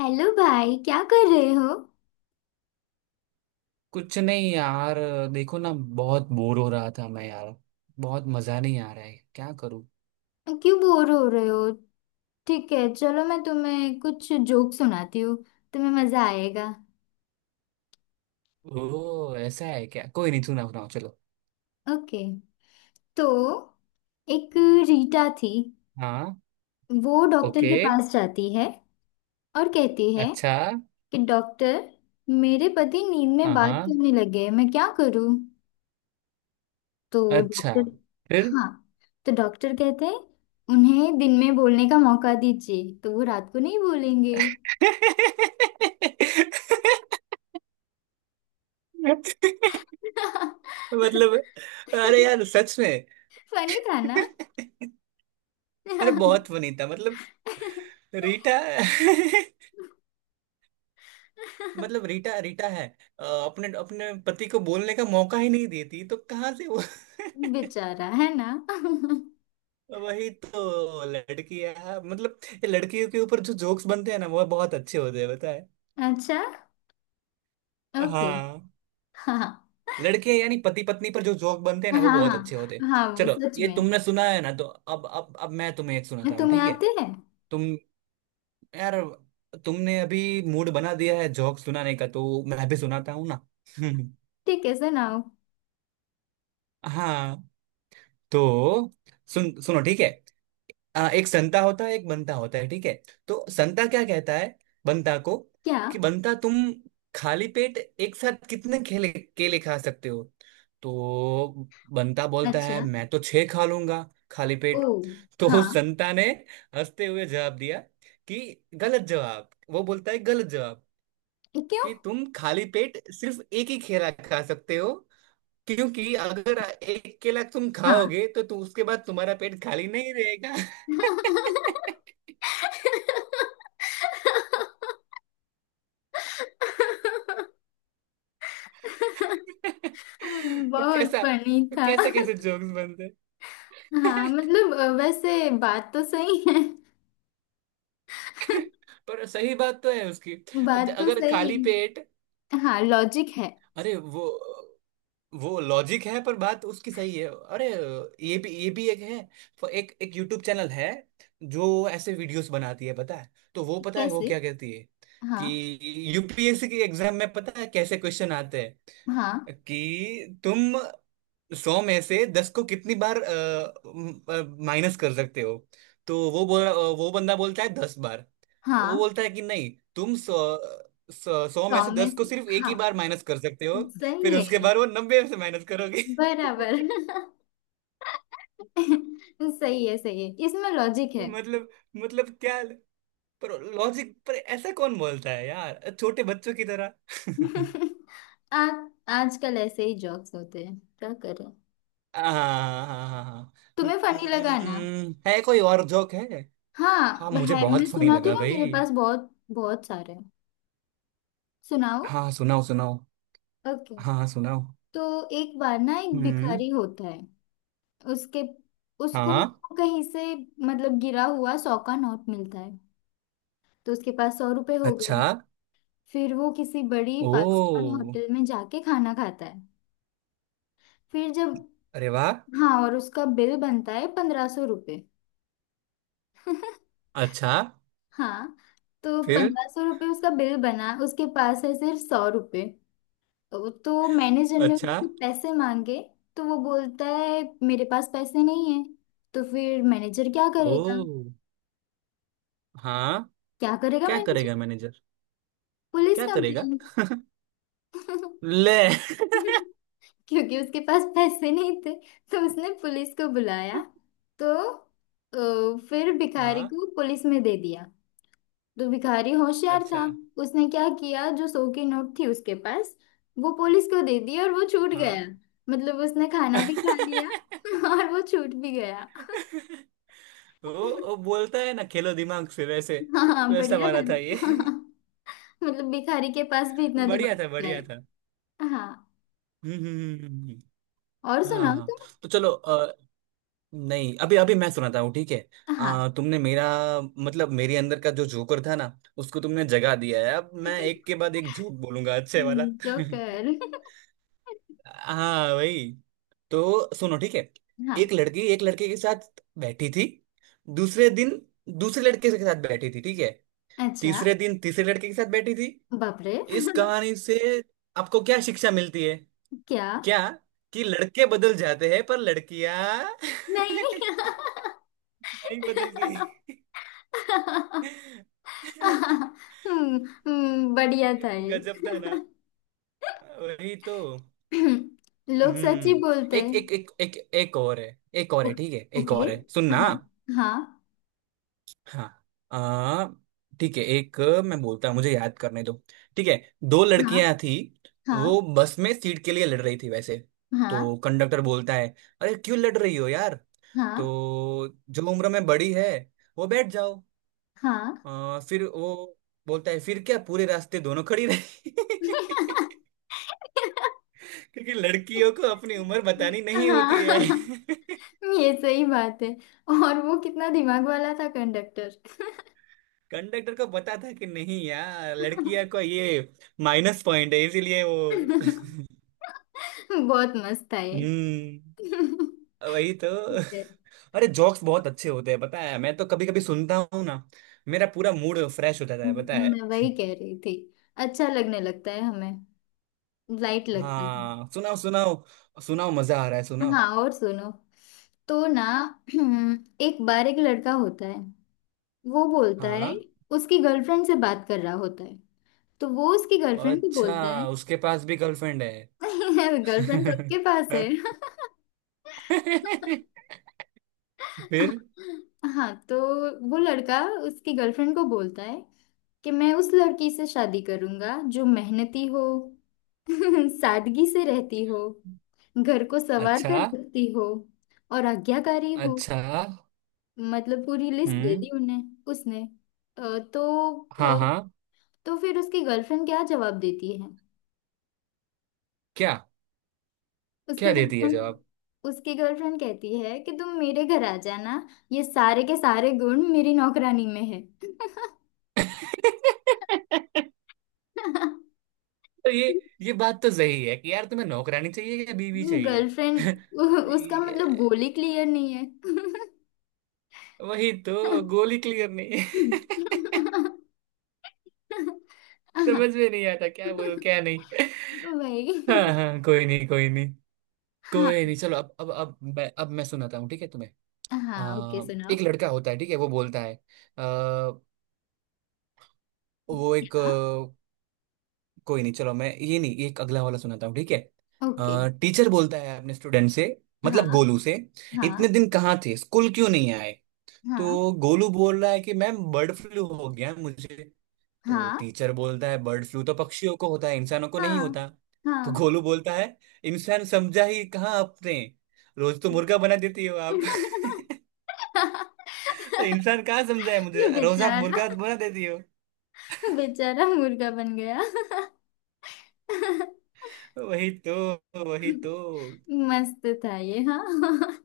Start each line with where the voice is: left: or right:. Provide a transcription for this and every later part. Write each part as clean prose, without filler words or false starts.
left: Hello भाई, क्या कर रहे हो।
right: कुछ नहीं यार। देखो ना, बहुत बोर हो रहा था मैं यार। बहुत मजा नहीं आ रहा है, क्या करूं।
left: क्यों बोर हो रहे हो। ठीक है चलो, मैं तुम्हें कुछ जोक सुनाती हूँ। तुम्हें मजा आएगा।
right: ओ ऐसा है क्या? कोई नहीं, सुनाओ सुनाओ चलो।
left: ओके। तो एक रीटा थी।
right: हाँ।
left: वो डॉक्टर
right: ओके।
left: के पास जाती है और कहती है
right: अच्छा।
left: कि डॉक्टर, मेरे पति नींद में
right: हाँ
left: बात
right: हाँ।
left: करने लगे, मैं क्या करूँ। तो
right: अच्छा।
left: डॉक्टर,
right: फिर?
left: हाँ, तो डॉक्टर कहते हैं उन्हें दिन में बोलने का मौका दीजिए तो वो रात को नहीं बोलेंगे।
right: मतलब, अरे यार सच में।
left: फनी था ना।
right: अरे बहुत फनी था मतलब। रीटा। मतलब रीटा रीटा है। अपने अपने पति को बोलने का मौका ही नहीं देती, तो कहाँ से वो
left: बेचारा है ना।
right: वही तो लड़की है मतलब। ये लड़कियों के ऊपर जो जोक्स बनते हैं ना, वो बहुत अच्छे होते हैं पता है।
left: अच्छा। ओके।
right: हाँ।
left: हाँ
right: लड़के यानी पति पत्नी पर जो जोक बनते हैं ना,
left: हाँ
right: वो बहुत अच्छे होते हैं।
left: हाँ हाँ, वो
right: चलो,
left: सच
right: ये
left: में।
right: तुमने सुना है ना, तो अब मैं तुम्हें एक
left: हाँ,
right: सुनाता हूँ,
left: तुम्हें
right: ठीक है।
left: आते हैं।
right: तुम यार, तुमने अभी मूड बना दिया है जोक सुनाने का, तो मैं भी सुनाता हूँ ना
left: ठीक है, सुनाओ।
right: हाँ। तो सुनो ठीक है। एक संता होता है एक बंता होता है ठीक है। तो संता क्या कहता है बंता को?
left: क्या।
right: कि बंता, तुम खाली पेट एक साथ कितने केले केले खा सकते हो? तो बंता बोलता है
left: अच्छा।
right: मैं तो छह खा लूंगा। खाली
left: ओ।
right: पेट तो
left: हाँ।
right: संता ने हंसते हुए जवाब दिया कि गलत जवाब। वो बोलता है गलत जवाब,
left: क्यों।
right: कि तुम खाली पेट सिर्फ एक ही केला खा सकते हो। क्योंकि अगर एक केला तुम
left: हाँ।
right: खाओगे तो तू उसके बाद तुम्हारा पेट खाली नहीं रहेगा तो
left: बहुत
right: कैसा
left: फनी
right: तो
left: था।
right: कैसे कैसे जोक्स बनते
left: हाँ
right: हैं?
left: मतलब, वैसे बात तो सही है।
right: पर सही बात तो है उसकी।
left: बात तो
right: अगर
left: सही
right: खाली पेट,
left: है हाँ, लॉजिक है।
right: अरे वो लॉजिक है, पर बात उसकी सही है। अरे ये भी एक है। एक एक यूट्यूब चैनल है जो ऐसे वीडियोस बनाती है पता है। तो वो पता है वो
left: कैसे।
right: क्या कहती है
left: हाँ
right: कि यूपीएससी की एग्जाम में पता है कैसे क्वेश्चन आते हैं?
left: हाँ
right: कि तुम 100 में से 10 को कितनी बार माइनस कर सकते हो? तो वो बोल वो बंदा बोलता है 10 बार। वो
left: हाँ।
right: बोलता है कि नहीं, तुम सौ सौ 100 में से दस
left: प्रॉमिस।
right: को सिर्फ एक
left: हाँ,
right: ही बार माइनस कर सकते हो। फिर
left: सही है।
right: उसके बाद वो 90 से माइनस करोगे
left: बराबर। सही है सही है, इसमें लॉजिक है।
right: मतलब क्या, पर लॉजिक, पर ऐसा कौन बोलता है यार, छोटे बच्चों की तरह
left: आ, आजकल ऐसे ही जॉक्स होते हैं, क्या करें।
right: हाँ हाँ हाँ हाँ।
left: तुम्हें फनी लगा ना।
right: है कोई और जोक है?
left: हाँ
right: हाँ मुझे
left: है, मैं
right: बहुत फनी
left: सुनाती
right: लगा
left: हूँ ना,
right: भाई।
left: मेरे पास बहुत बहुत सारे हैं। सुनाओ।
right: हाँ सुनाओ सुनाओ।
left: ओके।
right: हाँ हाँ, सुनाओ।
left: तो एक बार ना, एक
right: हम्म।
left: भिखारी होता है। उसके उसको ना
right: हाँ।
left: कहीं से, मतलब गिरा हुआ 100 का नोट मिलता है। तो उसके पास 100 रुपए हो गए।
right: अच्छा।
left: फिर वो किसी बड़ी फाइव स्टार
right: ओ।
left: होटल में जाके खाना खाता है। फिर जब,
right: अरे वाह।
left: हाँ, और उसका बिल बनता है 1500 रुपये।
right: अच्छा।
left: हाँ। तो
right: फिर?
left: 1500 रुपये उसका बिल बना, उसके पास है सिर्फ 100 रुपये। तो मैनेजर ने
right: अच्छा।
left: उससे पैसे मांगे। तो वो बोलता है मेरे पास पैसे नहीं है। तो फिर मैनेजर क्या करेगा।
right: ओ। हाँ।
left: क्या करेगा
right: क्या करेगा
left: मैनेजर।
right: मैनेजर?
left: पुलिस
right: क्या करेगा?
left: कंप्लेन।
right: ले।
left: क्योंकि उसके पास पैसे नहीं थे तो उसने पुलिस को बुलाया। तो फिर भिखारी
right: हाँ।
left: को पुलिस में दे दिया। तो भिखारी होशियार
right: अच्छा।
left: था। उसने क्या किया, जो 100 की नोट थी उसके पास, वो पुलिस को दे दी और वो छूट
right: हाँ।
left: गया। मतलब उसने खाना भी खा लिया और वो छूट भी गया।
right: वो, वो बोलता है ना, खेलो दिमाग से वैसे।
left: हाँ,
right: वैसा
left: बढ़िया था
right: वाला था ये।
left: ना। हाँ, मतलब भिखारी के पास भी इतना दिमाग
right: बढ़िया था
left: होता है।
right: बढ़िया था।
left: हाँ,
right: हम्म।
left: और
right: हाँ
left: सुनाओ
right: हाँ।
left: तुम।
right: तो चलो, नहीं अभी अभी मैं सुनाता हूँ ठीक है।
left: हाँ।
right: तुमने मेरा मतलब मेरे अंदर का जो जोकर था ना, उसको तुमने जगा दिया है। अब मैं एक के बाद एक जोक बोलूंगा अच्छे वाला
left: जोकर।
right: हाँ भाई। तो सुनो ठीक है। एक
left: हाँ।
right: लड़की एक लड़के के साथ बैठी थी। दूसरे दिन दूसरे लड़के के साथ बैठी थी ठीक है।
left: अच्छा।
right: तीसरे दिन तीसरे लड़के के साथ बैठी थी।
left: बाप रे।
right: इस कहानी से आपको क्या शिक्षा मिलती है?
left: क्या।
right: क्या? कि लड़के बदल जाते हैं पर लड़कियां
left: नहीं।
right: नहीं बदलती
left: हम्म। बढ़िया था ये।
right: गजब था ना। वही तो।
left: लोग सच ही
right: हम्म।
left: बोलते
right: एक
left: हैं।
right: एक एक एक एक और है। एक और
left: ओ-
right: है ठीक है, एक
left: ओके।
right: और है सुनना।
left: हाँ हाँ
right: हाँ। आ ठीक है एक। मैं बोलता हूँ, मुझे याद करने दो ठीक है। दो
left: हाँ
right: लड़कियां थी।
left: हाँ।
right: वो बस में सीट के लिए लड़ रही थी वैसे। तो
left: हाँ
right: कंडक्टर बोलता है, अरे क्यों लड़ रही हो यार? तो जो उम्र में बड़ी है, वो बैठ जाओ।
left: हाँ हाँ
right: फिर वो बोलता है, फिर क्या, पूरे रास्ते दोनों खड़ी रही क्योंकि लड़कियों को अपनी उम्र बतानी नहीं होती है
left: हाँ। ये सही बात है। और वो कितना दिमाग वाला था कंडक्टर।
right: कंडक्टर को पता था कि नहीं यार, लड़कियां को ये माइनस पॉइंट है, इसीलिए वो
left: बहुत मस्त था
right: हम्म। वही तो।
left: ये।
right: अरे जोक्स बहुत अच्छे होते हैं पता है, मैं तो कभी कभी सुनता हूँ ना, मेरा पूरा मूड फ्रेश हो जाता है पता है।
left: मैं वही कह रही थी। अच्छा लगने लगता है हमें। लाइट लगता है।
right: हाँ सुनाओ सुनाओ। सुनाओ मजा आ रहा है सुनाओ।
left: हाँ, और सुनो। तो ना, एक बार एक लड़का होता है। वो बोलता है,
right: हाँ।
left: उसकी गर्लफ्रेंड से बात कर रहा होता है। तो वो उसकी गर्लफ्रेंड को बोलता है।
right: अच्छा उसके पास भी गर्लफ्रेंड है?
left: गर्लफ्रेंड सबके पास है।
right: फिर?
left: हाँ तो वो लड़का उसकी गर्लफ्रेंड को बोलता है कि मैं उस लड़की से शादी करूंगा जो मेहनती हो, सादगी से रहती हो, घर को संवार कर
right: अच्छा।
left: रखती हो और आज्ञाकारी हो।
right: अच्छा।
left: मतलब पूरी लिस्ट दे
right: हम्म।
left: दी उन्हें उसने। अ, तो
right: हाँ
left: अ,
right: हाँ।
left: तो फिर उसकी गर्लफ्रेंड क्या जवाब देती है।
right: क्या? क्या
left: उसकी
right: दे दिया
left: गर्लफ्रेंड,
right: जवाब?
left: उसकी गर्लफ्रेंड कहती है कि तुम मेरे घर आ जाना, ये सारे के सारे गुण मेरी नौकरानी में है।
right: तो ये बात तो सही है कि यार, तुम्हें नौकरानी चाहिए या बीवी चाहिए?
left: गर्लफ्रेंड। उसका मतलब
right: ये-
left: गोली क्लियर नहीं है।
right: वही तो गोली क्लियर नहीं है। समझ में नहीं आता क्या बोलूं क्या नहीं
left: वही।
right: हाँ हाँ, कोई नहीं कोई नहीं।
left: हाँ
right: कोई नहीं चलो, अब मैं सुनाता हूँ ठीक है तुम्हें।
left: हाँ, ओके
right: आ,
left: सुनाओ।
right: एक लड़का होता है ठीक है, वो बोलता है आ, वो एक
left: हाँ
right: कोई नहीं, चलो मैं ये नहीं, एक अगला वाला सुनाता हूँ ठीक है।
left: ओके।
right: टीचर बोलता है अपने स्टूडेंट से, मतलब
left: हाँ
right: गोलू से, इतने
left: हाँ
right: दिन कहाँ थे, स्कूल क्यों नहीं आए?
left: हाँ
right: तो गोलू बोल रहा है कि मैम, बर्ड फ्लू हो गया मुझे। तो
left: हाँ।
right: टीचर बोलता है, बर्ड फ्लू तो पक्षियों को होता है, इंसानों को नहीं
left: हाँ
right: होता। तो
left: हाँ।
right: गोलू बोलता है, इंसान समझा ही कहाँ आपने, रोज तो मुर्गा बना देती हो आप तो इंसान कहाँ समझा है मुझे, रोज आप
left: बेचारा।
right: मुर्गा बना देती हो।
left: बेचारा मुर्गा बन गया।
right: वही तो, वही तो।
left: मस्त था ये। हाँ।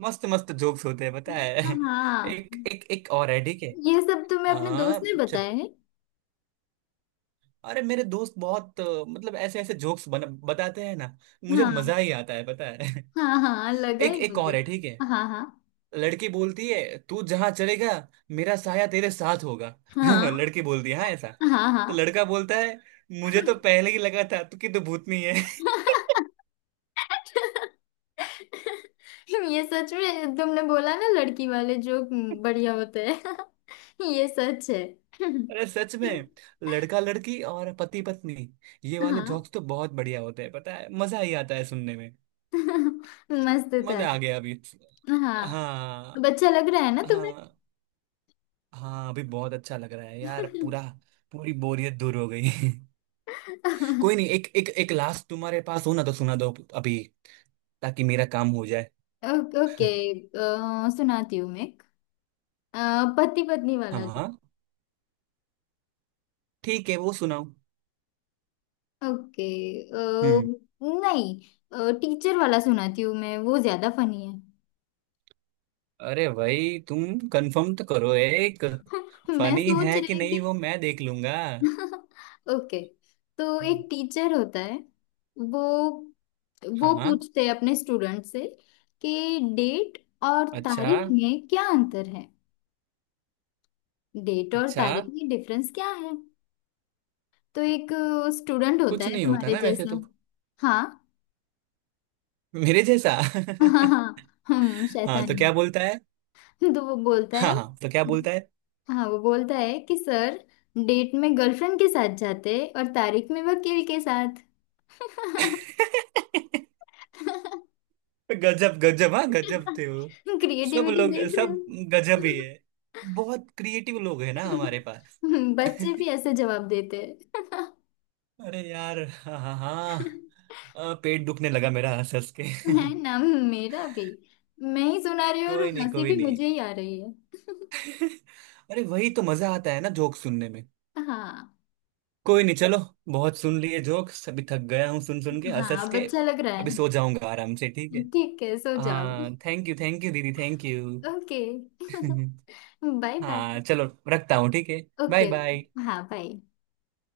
right: मस्त मस्त जोक्स होते हैं पता है।
left: हाँ,
right: एक एक एक और है ठीक है।
left: ये सब तो मैं अपने दोस्त
right: हाँ
left: ने
right: चलो।
left: बताया है।
right: अरे मेरे दोस्त बहुत मतलब ऐसे ऐसे जोक्स बन बताते हैं ना, मुझे मजा
left: हाँ।
right: ही आता है पता है।
left: हाँ हाँ लगा
right: एक
left: ही
right: एक
left: मुझे।
right: और है ठीक है।
left: हाँ हाँ।
right: लड़की बोलती है, तू जहां चलेगा, मेरा साया तेरे साथ होगा
left: हाँ
right: लड़की बोलती है हाँ ऐसा।
left: हाँ
right: तो
left: हाँ।
right: लड़का बोलता है, मुझे तो पहले ही लगा था तू कि तू भूतनी है
left: ये सच में, तुमने बोला ना, लड़की वाले जोक बढ़िया होते हैं। ये सच है।
right: अरे सच में, लड़का लड़की और पति पत्नी, ये वाले
left: हाँ,
right: जोक्स तो बहुत बढ़िया होते हैं पता है, मजा ही आता है सुनने।
left: मस्त था
right: मजा आ
left: ये।
right: गया अभी।
left: हाँ, अब
right: हाँ।
left: अच्छा लग रहा है ना तुम्हें।
right: हाँ हाँ अभी बहुत अच्छा लग रहा है यार, पूरा पूरी बोरियत दूर हो गई कोई नहीं, एक एक एक लास्ट तुम्हारे पास हो ना, तो सुना दो अभी ताकि मेरा काम हो जाए।
left: ओके ओके, सुनाती हूँ मैं एक, पति पत्नी
right: हाँ
left: वाला।
right: हाँ ठीक है वो सुनाओ।
left: ओके,
right: हम्म।
left: नहीं टीचर वाला सुनाती हूँ मैं, वो ज्यादा फनी है।
right: अरे भाई तुम कंफर्म तो करो, एक
left: मैं
right: फनी
left: सोच
right: है कि
left: रही
right: नहीं
left: थी।
right: वो मैं देख लूंगा।
left: ओके। तो
right: हम्म।
left: एक टीचर होता है। वो वो
right: हाँ।
left: पूछते हैं अपने स्टूडेंट से कि डेट और
right: अच्छा।
left: तारीख में क्या अंतर है। डेट और
right: अच्छा।
left: तारीख में डिफरेंस क्या है। तो एक स्टूडेंट होता
right: कुछ
left: है
right: नहीं होता
left: तुम्हारे
right: ना वैसे तो।
left: जैसा। हाँ।
right: मेरे जैसा
left: हाँ हाँ हाँ, हम
right: हाँ तो
left: शैतानी।
right: क्या बोलता है?
left: तो वो बोलता है,
right: हाँ हाँ तो क्या बोलता है?
left: हाँ वो बोलता है कि सर, डेट में गर्लफ्रेंड के साथ जाते और तारीख में वकील के साथ।
right: गजब गजब, हाँ गजब थे वो सब
left: क्रिएटिविटी
right: लोग,
left: देख रहे हो।
right: सब गजब ही है। बहुत क्रिएटिव लोग है ना हमारे पास।
left: बच्चे भी ऐसे जवाब देते हैं।
right: अरे यार हाँ हाँ हाँ, पेट दुखने लगा मेरा हंस हंस के
left: है ना। मेरा भी। मैं ही सुना रही हूँ और
right: कोई नहीं
left: हंसी
right: कोई
left: भी
right: नहीं।
left: मुझे ही आ रही है।
right: अरे वही तो मजा आता है ना जोक सुनने में।
left: हाँ।
right: कोई नहीं चलो, बहुत सुन लिए जोक्स, अभी थक गया हूँ सुन सुन के हंस
left: हाँ,
right: हंस
left: अब
right: के।
left: अच्छा लग रहा है
right: अभी
left: ना।
right: सो जाऊंगा आराम से ठीक है।
left: ठीक है सो जाओ।
right: हाँ थैंक यू दीदी thank you.
left: Okay. Bye bye.
right: हाँ चलो, रखता हूँ ठीक है। Bye
left: okay
right: bye.
left: ओके। हाँ, बाय।